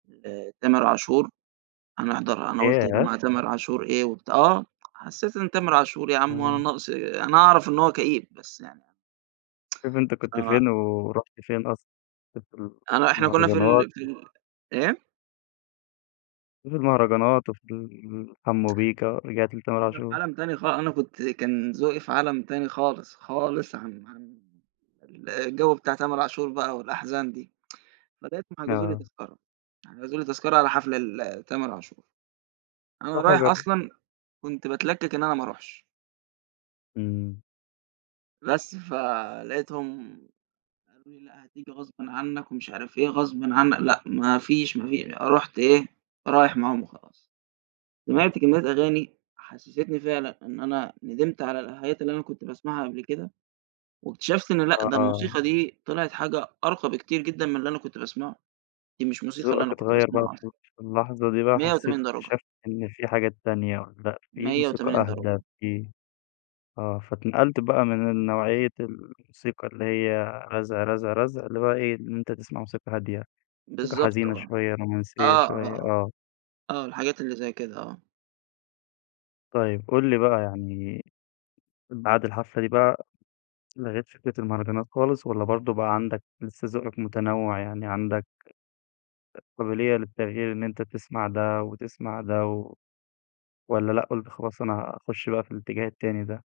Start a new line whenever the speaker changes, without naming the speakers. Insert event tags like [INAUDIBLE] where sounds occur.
لتامر عاشور، هنحضر أنا قلت
ياه!
ما تامر عاشور إيه و بتاع آه حسيت إن تامر عاشور يا عم هو أنا
امم.
ناقص أنا أعرف إن هو كئيب، بس يعني أنا،
شوف أنت
[TSK]
كنت
فما
فين ورحت فين أصلًا. كنت في
أنا إحنا كنا في
المهرجانات
ال في
امم.
ال إيه؟
[UNINTELLIGIBLE] ،في المهرجانات وفي ال حمو بيكا، رجعت لتامر
كنا في
عاشور.
عالم تاني خا أنا كنت كان ذوقي في عالم تاني خالص، خالص عن عن الجو بتاع تامر عاشور بقى والأحزان دي. [TSK] لغاية ما حجزوا لي
آه.
تذكرة، حجزوا لي تذكرة على حفلة لتامر عاشور. أنا
روح و
رايح
جرب.
أصلًا كنت باتلكك إن أنا ما أروحش.
امم.
بس، فلقيتهم قالوا لي: "لأ، هتيجي غصبٍ عنك ومش عارف إيه، غصبٍ عن" لأ، ما فيش ما في رُحت إيه، رايح معاهم وخلاص. سِمعت كمية أغاني، حسستني فعلًا إن أنا ندمت على الحاجات اللي أنا كنت باسمعها قبل كده. واكتشفت إنه لأ، ده
آه.
الموسيقى دي طلعت حاجة أرقى بكتير جدًا من اللي أنا كنت باسمعه، دي مش موسيقى اللي
ذوقك
أنا كنت
اتغير بقى،
بأسمعها أصلًا.
[UNINTELLIGIBLE] في اللحظة دي بقى
مية
حسيت
وتمانين درجة.
اكتشفت إن في حاجات تانية والّا فيه
مية
موسيقى
وتمانين
أهدى
درجة.
فيه آه، فاتنقلت بقى من النوعية الموسيقى اللي هي رزع، رزع، رزع اللي هو إيه؟ لإن أنت تسمع موسيقى هادية، موسيقى
بالضبط
حزينة
آه.
شوية، رومانسية
آه، آه،
شوية،
آه.
آه.
آه الحاجات اللي زي كده، آه.
طيب، قل لي بقى يعني بعد الحفلة دي بقى لغيت فكرة المهرجانات خالص والّا برضو بقى عندك لسه ذوقك متنوع يعني عندك أ قابلية للتغيير إن أنت تسمع ده وتسمع ده، و والّا لأ، قلت خلاص أنا هاخش بقى في الاتجاه التاني ده؟